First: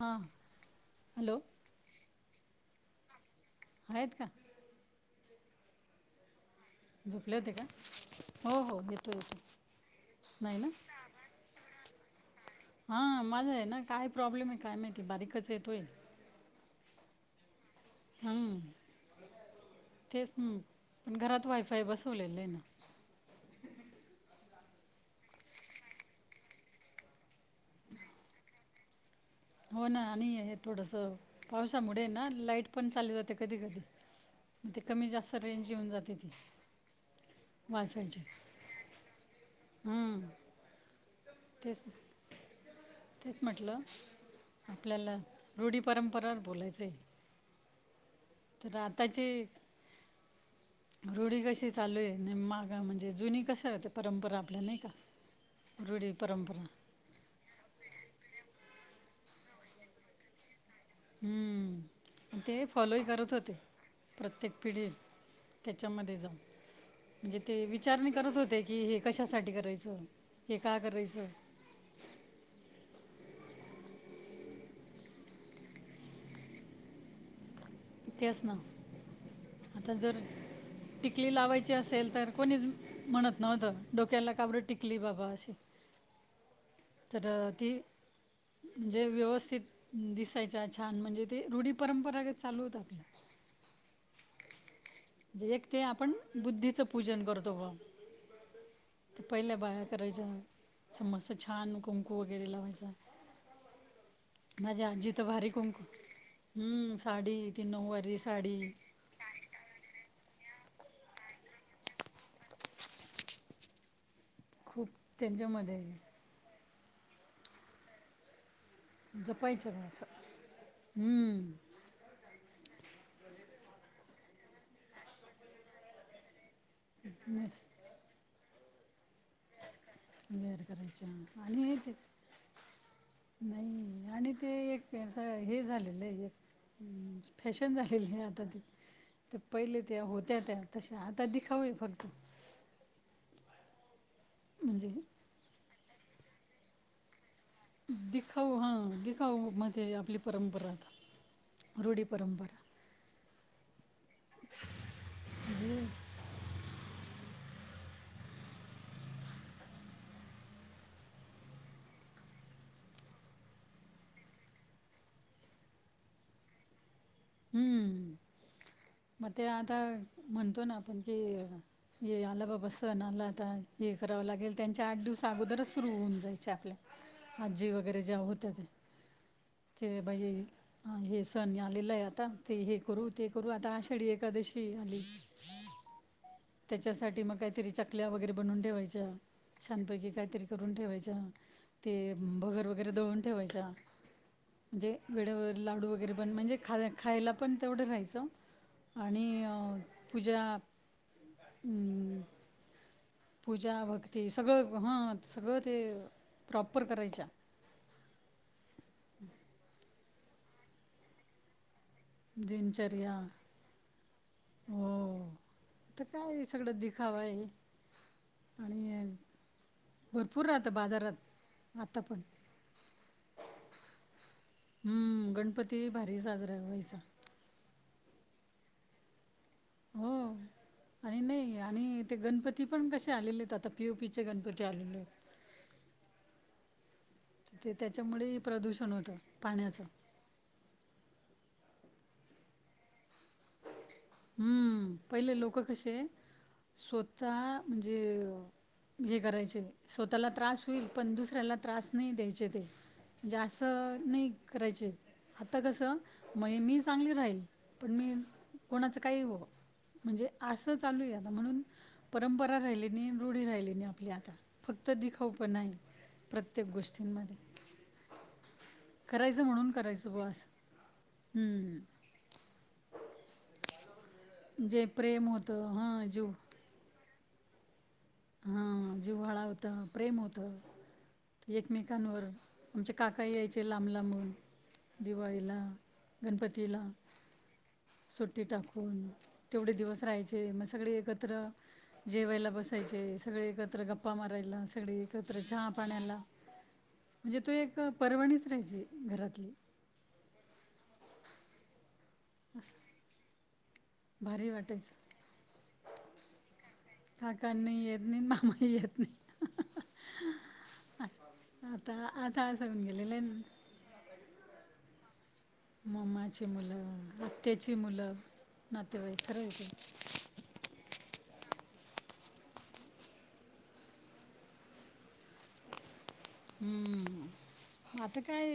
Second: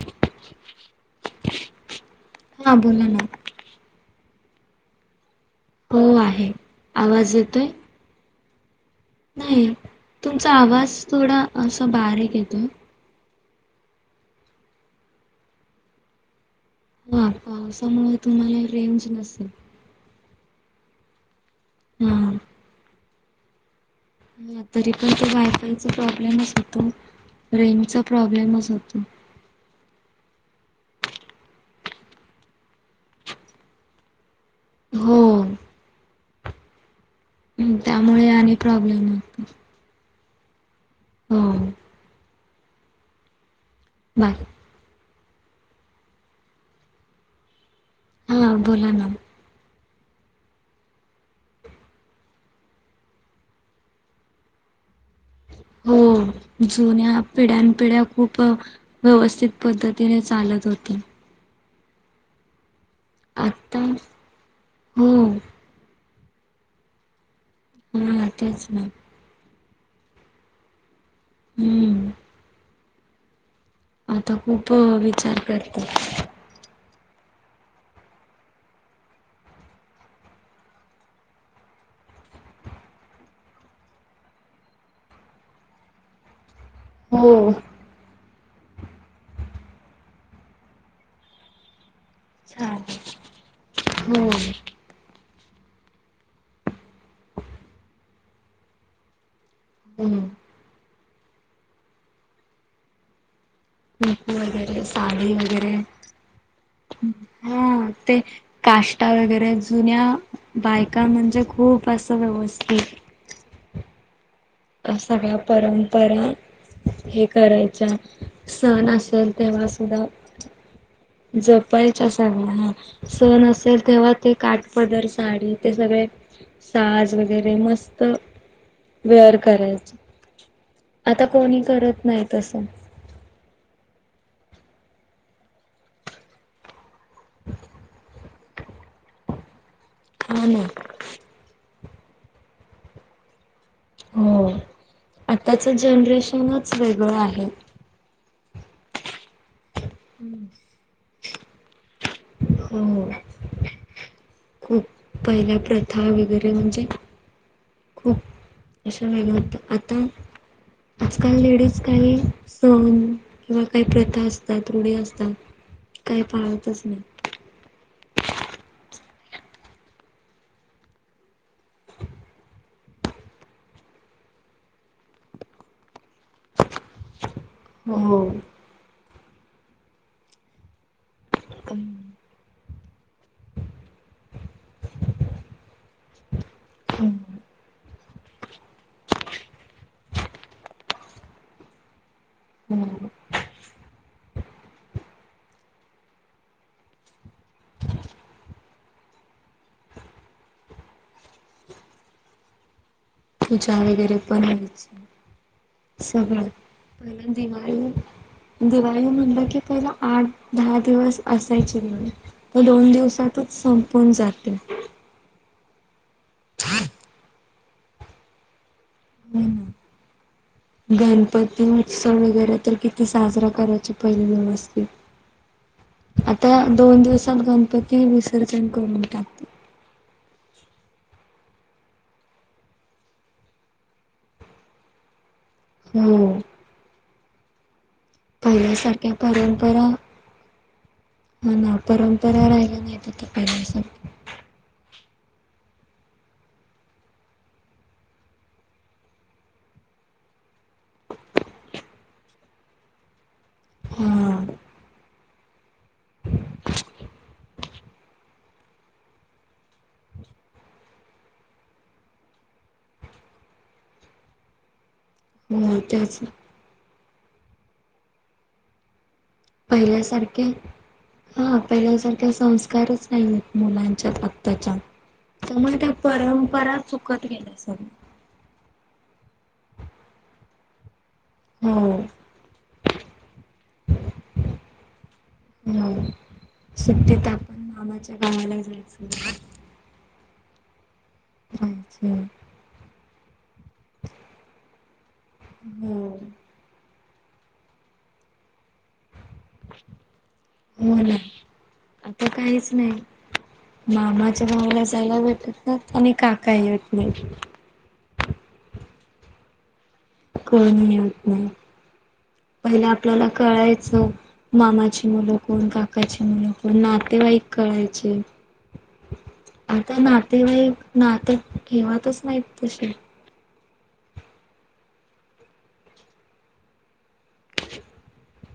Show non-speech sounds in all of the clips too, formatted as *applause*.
हा, हॅलो? हा, बोला ना. आहेत का? हो.., आहे. आवाज झोपल्या होते का? येतोय? हो-हो. नाही तुमचा आवाज थोडा असा बारीक येतो. हां माझं आहे ना काय प्रॉब्लेम आहे काय माहिती बारीकच येतो ये. हा पावसामुळे तुम्हाला रेंज नसेल. तेच न पण घरात वायफाय हां. बसवलेलं आहे ना. ह तरी पण त वायफायचा प्रॉब्लेमच होतो रेंजचा प्रॉब्लेमच होतो. हो, ना. आणि हे थोडंसं पावसामुळे ना, लाईट पण चालली जाते कधी-कधी. मग ते हो कमी-जास्त रेंज येऊन जाते ती. हं वायफायची, त्यामुळे आणि प्रॉब्लेम होतो. हम्म.. हो तेच ना. तेच, म्हटलं. बाय. आपल्याला रूढी-परंपरावर बोलायचं आहे. हां तर बोला ना. आताचे रूढी कशी चालू आहे. माग म्हणजे जुनी कसं आहे ते परंपरा आपल्या नाही का. हो रूढी परंपरा जुन्या पिढ्यानपिढ्या खूप व्यवस्थित पद्धतीने चालत होत. हम्म ते फॉलोही करत होते आता प्रत्येक पिढी. हो त्याच्यामध्ये जाऊन म्हणजे ते विचारणे हां करत होते तेच की ना. हे कशासाठी करायचं हे का करायचं? हम्म. आता खूप विचार करतात. इ तेच ना आता जर टिकली लावायची असेल तर कोणी म्हणत नव्हतं डोक्याला काब्रत टिकली बाबा अशी तर हो. ते म्हणजे व्यवस्थित दिसायच्या छान म्हणजे ते रूढी परंपरागत चालू होत्या. *inaudible* चालेल. हो म्हणजे एक ते आपण बुद्धीचं पूजन करतो ग ते पहिल्या बाया करायच्या हम्म. अस मस्त छान कुंकू वगैरे लावायच्या. टिप माजी वगैरे आजी त साडी भारी वगैरे कुक हम्म साडी ती ह नऊवारी ते साडी काष्ट टा वगैरे जुन्या बायका म्हणजे खूप असं व्यवस्थित खूप का सगळ्या त्यांच्यामध्ये परंपरा हे करायच्या सण असल तेव्हा जपायच्या बा सुद्धा. असं हम्म. पायच्या सगळ्या ह सण असेल तेव्हा ते काटपदर साडी ते सगळे साज वगैरे नेस मस्त वेअर वेअर करायच्या करायच्या आता कोणी आणि ते करत नाही तसं. नाही आणि ते एक हे झालेलं आहे एक हम फॅशन झालेली आहे आता ती तर पहिले त्या होत्या हा त्या ना तश्या आता दिखावाय फक्त. हो म्हणजे आताचं जनरेशनच वेगळं आहे. दिखाऊ हा दिखाऊ मते आप आपली परंपरा आता रूढी परंपरा हो खूप पहिल्या प्रथा वगैरे म्हणजे खूप असं वेगळं होतं आता आजकाल लेडीज काही सोण किंवा काही प्रथा असतात रुढी असतात काही पाहतच नाही. हम्म मग ते आता म्हणतो ना आपण कि ये आला बाबा सण आला आता हे करावं लागेल त्यांच्या आठ दिवस अगोदरच सुरु होऊन जायच्या आपल्या. आजी वगैरे ज्या हो होत्या त्या. के बाई हे सण यालेला हाय आ आता ते हे करू ते करू आता आषाढी एकादशी आली. हो त्याच्यासाठी मग काहीतरी चकल्या वगैरे बनवून ठेवायच्या. छानपैकी काहीतरी करून ठेवायच्या ते भगर वगैरे दळून ठेवायच्या. म्हणजे वेळेवर लाडू वगैरे पण म्हणजे खा खायला पण तेवढं राहायचं आणि पूजा हम्म. पूजा वगैरे पण सगळं हां सगळं ते व्हायची सगळं प्रॉपर करायच्या पहिलं दिवाळी दिवाळी म्हणलं की पहिला आठ दहा दिवस असायची नाही म दोन दिवसांतच संपून जाते. हो हम आता काय सगळं दिखाव आहे. आणि ना. भरपूर रात गणपती उत्सव वगैरे तर किती साजरा करायचे पहिले दिवस हम्म गणपती भारी साजरा व्हायचा. तर गणपती विसर्जन करून टाक हो. आणि नाही आणि ते गणपती पण कसे आलेले आहेत आता पी ओ पीचे गणपती आलेले आहेत. हो. ते त्याच्यामुळे प्रदूषण पहिल्यासारख्या होतं परंपरा पाण्याचं. हा ना परंपरा राहिला नाही आता पहिल्यासारख हम्म पहिले लोकं कसे स्वतः म्हणजे हे करायचे स्वतःला त्रास होईल पण दुसऱ्याला त्रास नाही द्यायचे ते जास्त नाही हा. करायचे आता कसं महे मी चांगली राहील पण मी कोणाचं काही हो म्हणजे असं चालू आहे आता म्हणून परंपरा राहिली नाही नी रूढी राहिली नाही आपली आता फक्त दि खाऊ पण नाही हो तेच प्रत्येक गोष्टी करायच म्हण पहिल्यासारख्ये हा पहिल्यासारख्या संस्कारच नाही आहेत मुलांच्यात त्याच्यात जे प्रेम होतं त्यामुळे त्या हां जीव परंपरा चुकत गेल्या सग हा जीव्हाळा होत प्रेम होत हो. एकमेकांवर आमचे काकाही यायचे लांब लांबून दिवाळीला हो. गणपतीला सुट्टीत आपण मामाच्या सुट्टी गावाला जायचो. टाकून. तेवढे दिवस राहायचे मग सगळे एकत्र जायचं. जेवायला बसायचे सगळे एकत्र कत्र गप्पा मारायला सगळी एकत्र चहा हो पाण्याला म्हणजे तो एक पर्वणीच राहायची घरातली. हो ना आता काहीच असं नाही. मामाच्या भारी भांवाला वाटायचं सवड नाय भेटत ना आणि काकाही यण काकनी येत नाही मामाही येत नाही. कोणी येत नाही असं आता आता असं होऊन पहिले गेलेलं आहे आपल्याला ना कळायचं मामाची मुल कोण काकाची मामाची मुलं कोण नातेवाईक आत्याची मुलं कळायचे नातेवाईक खरं आहे ते आता नाते तेवाइक नाते ठेवतच नाहीत तसे हम्म आता काय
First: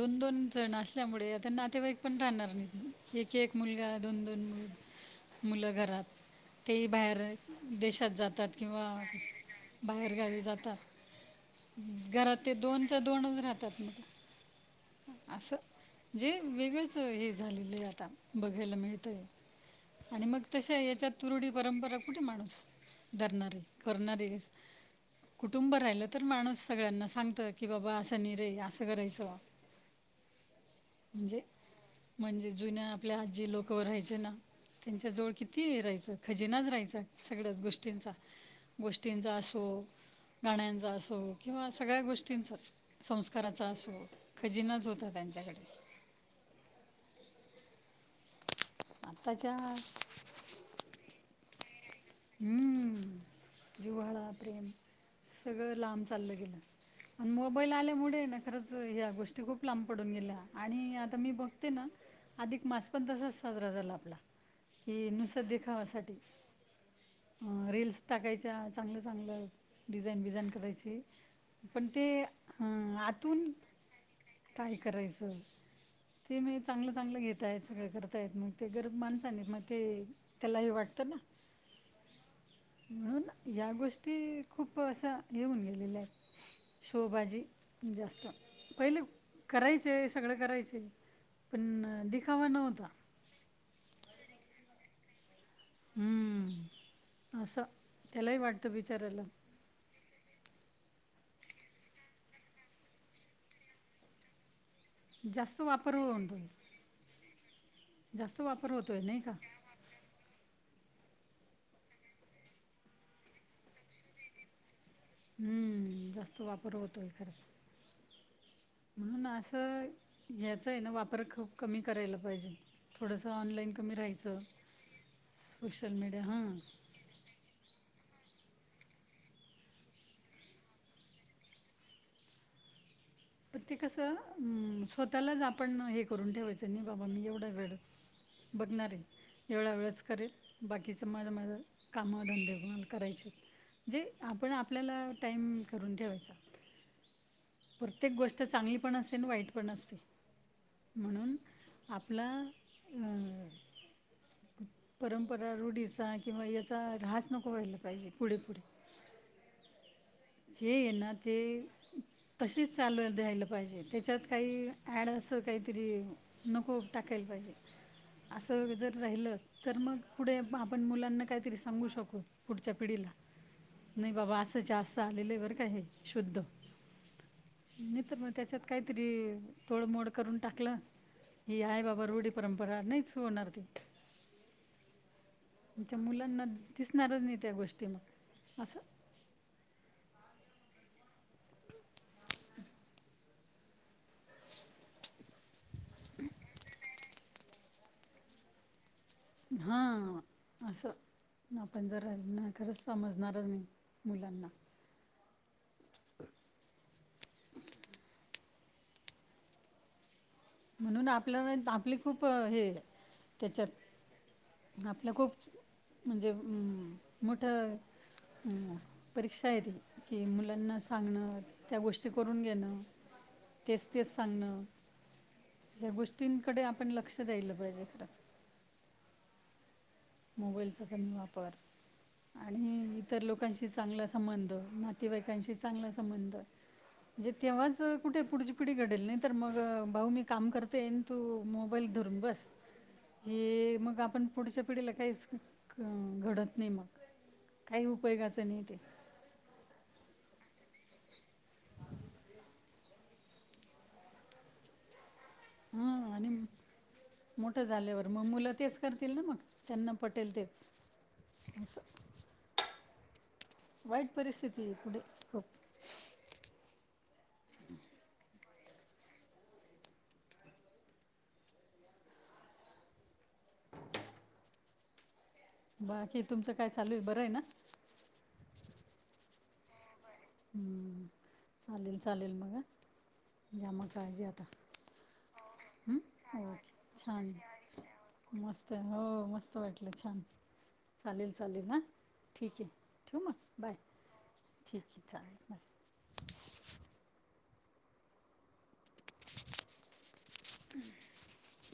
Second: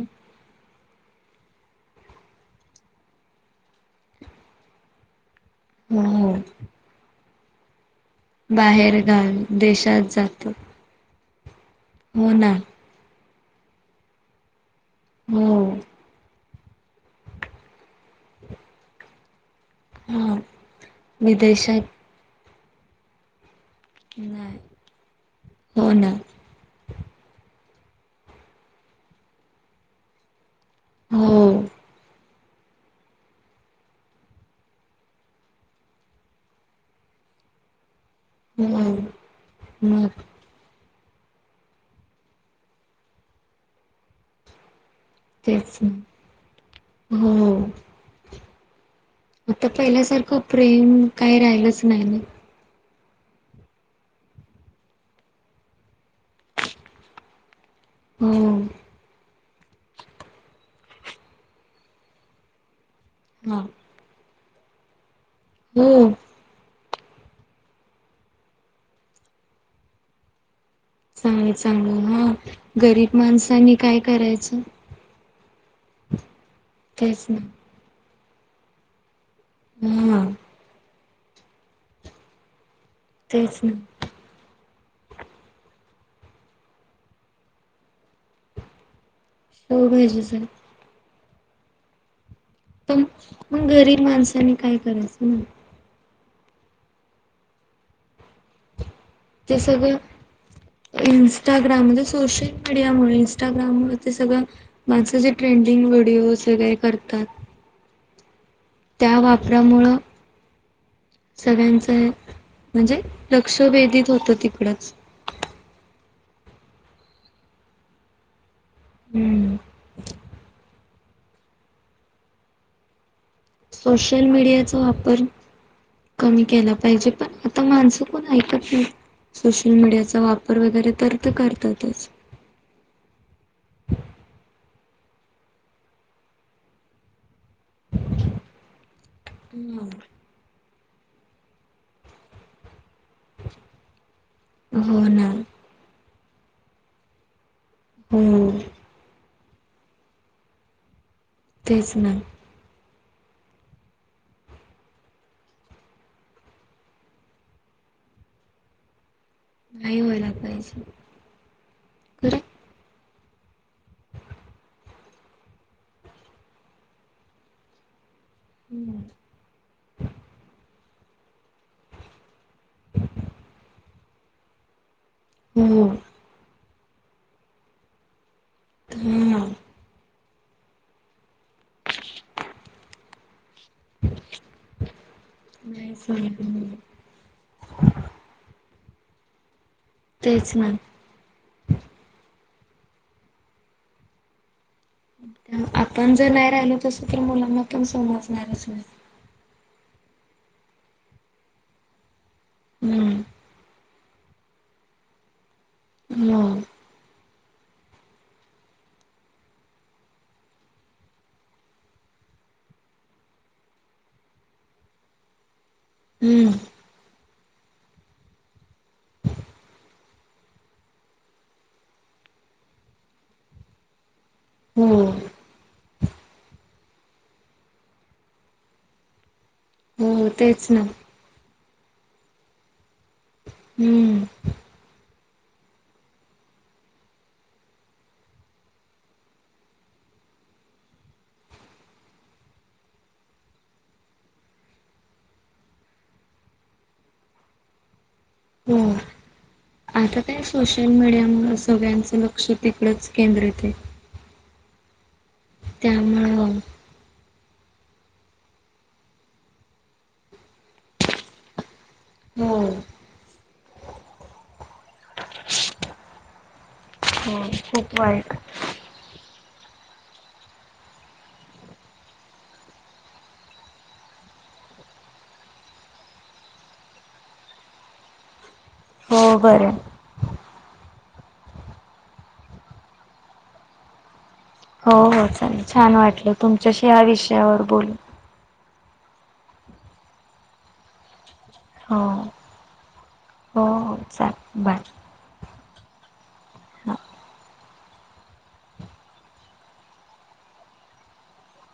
दोन दोन जण अस त्यामुळे आता नातेवाईक पण राहणार नाही एक एक मुलगा दोन दोन मुलग मुलं घरात हो. तेही बाहेर देशात जातात. जातात किंवा बाहेर गावी देशात बाहेरगावी जातात. हो घरात ना ते दोन तर दोनच राहतात मग. असं हो जे वेगळंच हे झालेलं आहे आता बघायला मिळतय. आणि हा मग तशा याच्यात तुरुडी विदेशात परंपरा कुठे माणूस धरणारे? करणारे नाही कुटुंब हो राहिलं ना तर माणूस सगळ्यांना सांगतं की बाबा असं नाही रे असं करायचं. म्हणजे हो म्हणजे जुन्या आपल्या आजी लोक व राहायचे ना त्यांच्या जवळ किती राहायचं खजिनाच राहायचा सगळ्याच गोष्टींचा. हो गोष्टींचा असो मग गाण्यांचा असो किंवा सगळ्या गोष्टींचा संस्काराचा असो खजिनाच होता त्यांचा तेच ना हो. आत्ताच्या आता पहिल्यासारखं प्रेम काही राहिलंच नाही ना हम्. जिव्हाळा प्रेम सगळं लांब चाललं गेलं आणि मोबाईल आ मूळे हे ना हो खरच ह गोष्टी खूप लांब पडून गेल्या आणि आता मी बघते ना आधिक मास् पण तसाच हा साजरा झाला आपला कि नुसत हो देखावासाठी रील्स टाकायच्या चांगलं चांगलं डिझाईन बिझाईन करायची चांगल पण ते चांगलं हा अं, गरीब माणसांनी काय करायचं? करायच ते चांगलं चांगलं तेच घताय ना सगळ करताय मग ते गरीब मा नाही नाही मग ते हा त्यालाही वाटतं ना *unintelligible* म्हणून तेच या ना गोष्टी *unintelligible* ते खूप असं येऊन गेलेलं आहेत शोवभाजी जास्त *unintelligible* पहिले करायचे शेवभाजीच सगळं करायचे पण दिखावा नव्हतो पण मग गरीब माणसानी काय करायचं *unintelligible* हम्म असं त्यालाही वाटतं बिचाराला *unintelligible* ते सळं *unintelligible* इं्स्टाग्राम म्हणजे सोशल मीडियामुळे इं्स्टाग्राम व ते सगळं *unintelligible* माझं जे जास्त ट्रेंडिंग वापर व्हिडिओज होतोय वगैरे करतात *unintelligible* जास्त वापर होतो *unintelligible* त्या वापरामुळं *unintelligible* सगळ्यांचं हे म्हणजे लक्षभेधित होतं तिकडच *unintelligible* हम्मम जास्त वापर होतोय खरंच *unintelligible* म्हणून हम्म असं याचा आहे ना वापर खूप कमी करायला पाहिजे थोडस ऑनलाईन कमी सोशल राहायचं मीडियाचा वापर सोशल मीडिया कमी हां केला पाहिजे पण *unintelligible* माणसं कोण ऐकत नाही सोशल मीडियाचा वापर वगैरे तर तर करतातच *unintelligible* प ते कसं स्वतःलाच आपण हे करून ठेवायचं नाही बाबा मी एवढा वेळ *unintelligible* बघणारे एवढा वेळच करेल *unintelligible* बाकीच मज मज काम धे कोणाल *unintelligible* करायचे जे आपण आपल्याला हो ना टाईम करून ठेवायचा *unintelligible* प्रत्येक गोष्ट हो चांगली पण असते आणि वाईट पण असते म्हणून तेच ना आपला हम *unintelligible* परंपरा रूढीचा किंवा याचा र्हास नको व्हायला पाहिजे पुढे पुढे *unintelligible* नाही बला *unintelligible* ज ये ना ते *unintelligible* तशीच चालू रा्यायला पाहिजे त्याच्यात काही ॲड असं काहीतरी *unintelligible* नको टाकायला पाहिजे असं जर राहिलं *unintelligible* तर मग पुढे आपण मुलांना कायतरी सांगू शकू पुढच्या पिढीला *unintelligible* नाही बाबा असंच *unintelligible* व का हो शुद्ध नाही तर मग त्याच्यात काहीतरी हा *unintelligible* तोडमोड करून टाकलं हेि आय बाबा *unintelligible* बरडी परंपरा नाहीच होणार नाही मुलांना समजणार असणारच नाही त्या गोष्टी मग असं *unintelligible* तेच मॅग *unintelligible* आपण जर नाही राहिलो तस तर मुलांना पण समजणारच नाही *unintelligible* हा असं आपण जर खरंच हम्म समजणारच नाही *unintelligible* मुलांना *unintelligible* हं *unintelligible* म्हणून आपल्या आपली खूप हे त्याच्यात *unintelligible* आपलं खूप म्हणजे हम्म अ मोठं अं *unintelligible* परीक्षा येततील की मुलांना सांगणं त्या गोष्टी करून घेणं *unintelligible* तेच तेच सांगणं *unintelligible* हम्म *unintelligible* या गोष्टींकडे आपण लक्ष द्यायलं पाहिजे खरंच *unintelligible* हो तेच ना. मोबाईलचा पण वापर आणि *unintelligible* इतर लोकांशी चांगला हम्म संबंध नातेीवाईकांशी चांगला संबंध *unintelligible* म्हणजे तेव्हाच कुठे पुढची पिढी घडेल नाही तर मग भाऊ मी काम करतेन *unintelligible* तू मोबाईल धरून बस हे मग आपण पुढच्या *unintelligible* *unintelligible* ककडीला काहीच घडत नाही मग काही उपयोगाचं नाही ते हो *unintelligible* आता काय सोशल मीडियामुळ सगळ्यांचं लक्ष तिकडंच केंद्रित आहे *unintelligible* हा आणि त्यामुळं मग मोठं झाल्यावर मग मुलं तेच करतील ना मग त्यांना पटेल तेच असं. हो. वाईट परिस्थिती आहे पुुढे खूप. हो खूप वाईट. बाकी तुमचं काय चालू आहे बरं आहे ना? हो बरंय. हं चालेल चालेल मग घ्या काळजी आता. हो हो चालेल हं. छान वाटलं ओके तुमच्याशी या छान विषयावर बोलून. मस्त हो मस्त वाटलं छान चालेल चालेल ना. हो ठीक आहे ठेवु मग? हो हो चालेल. बाय ठीक आहे चालेल बाय. हां *inaudible*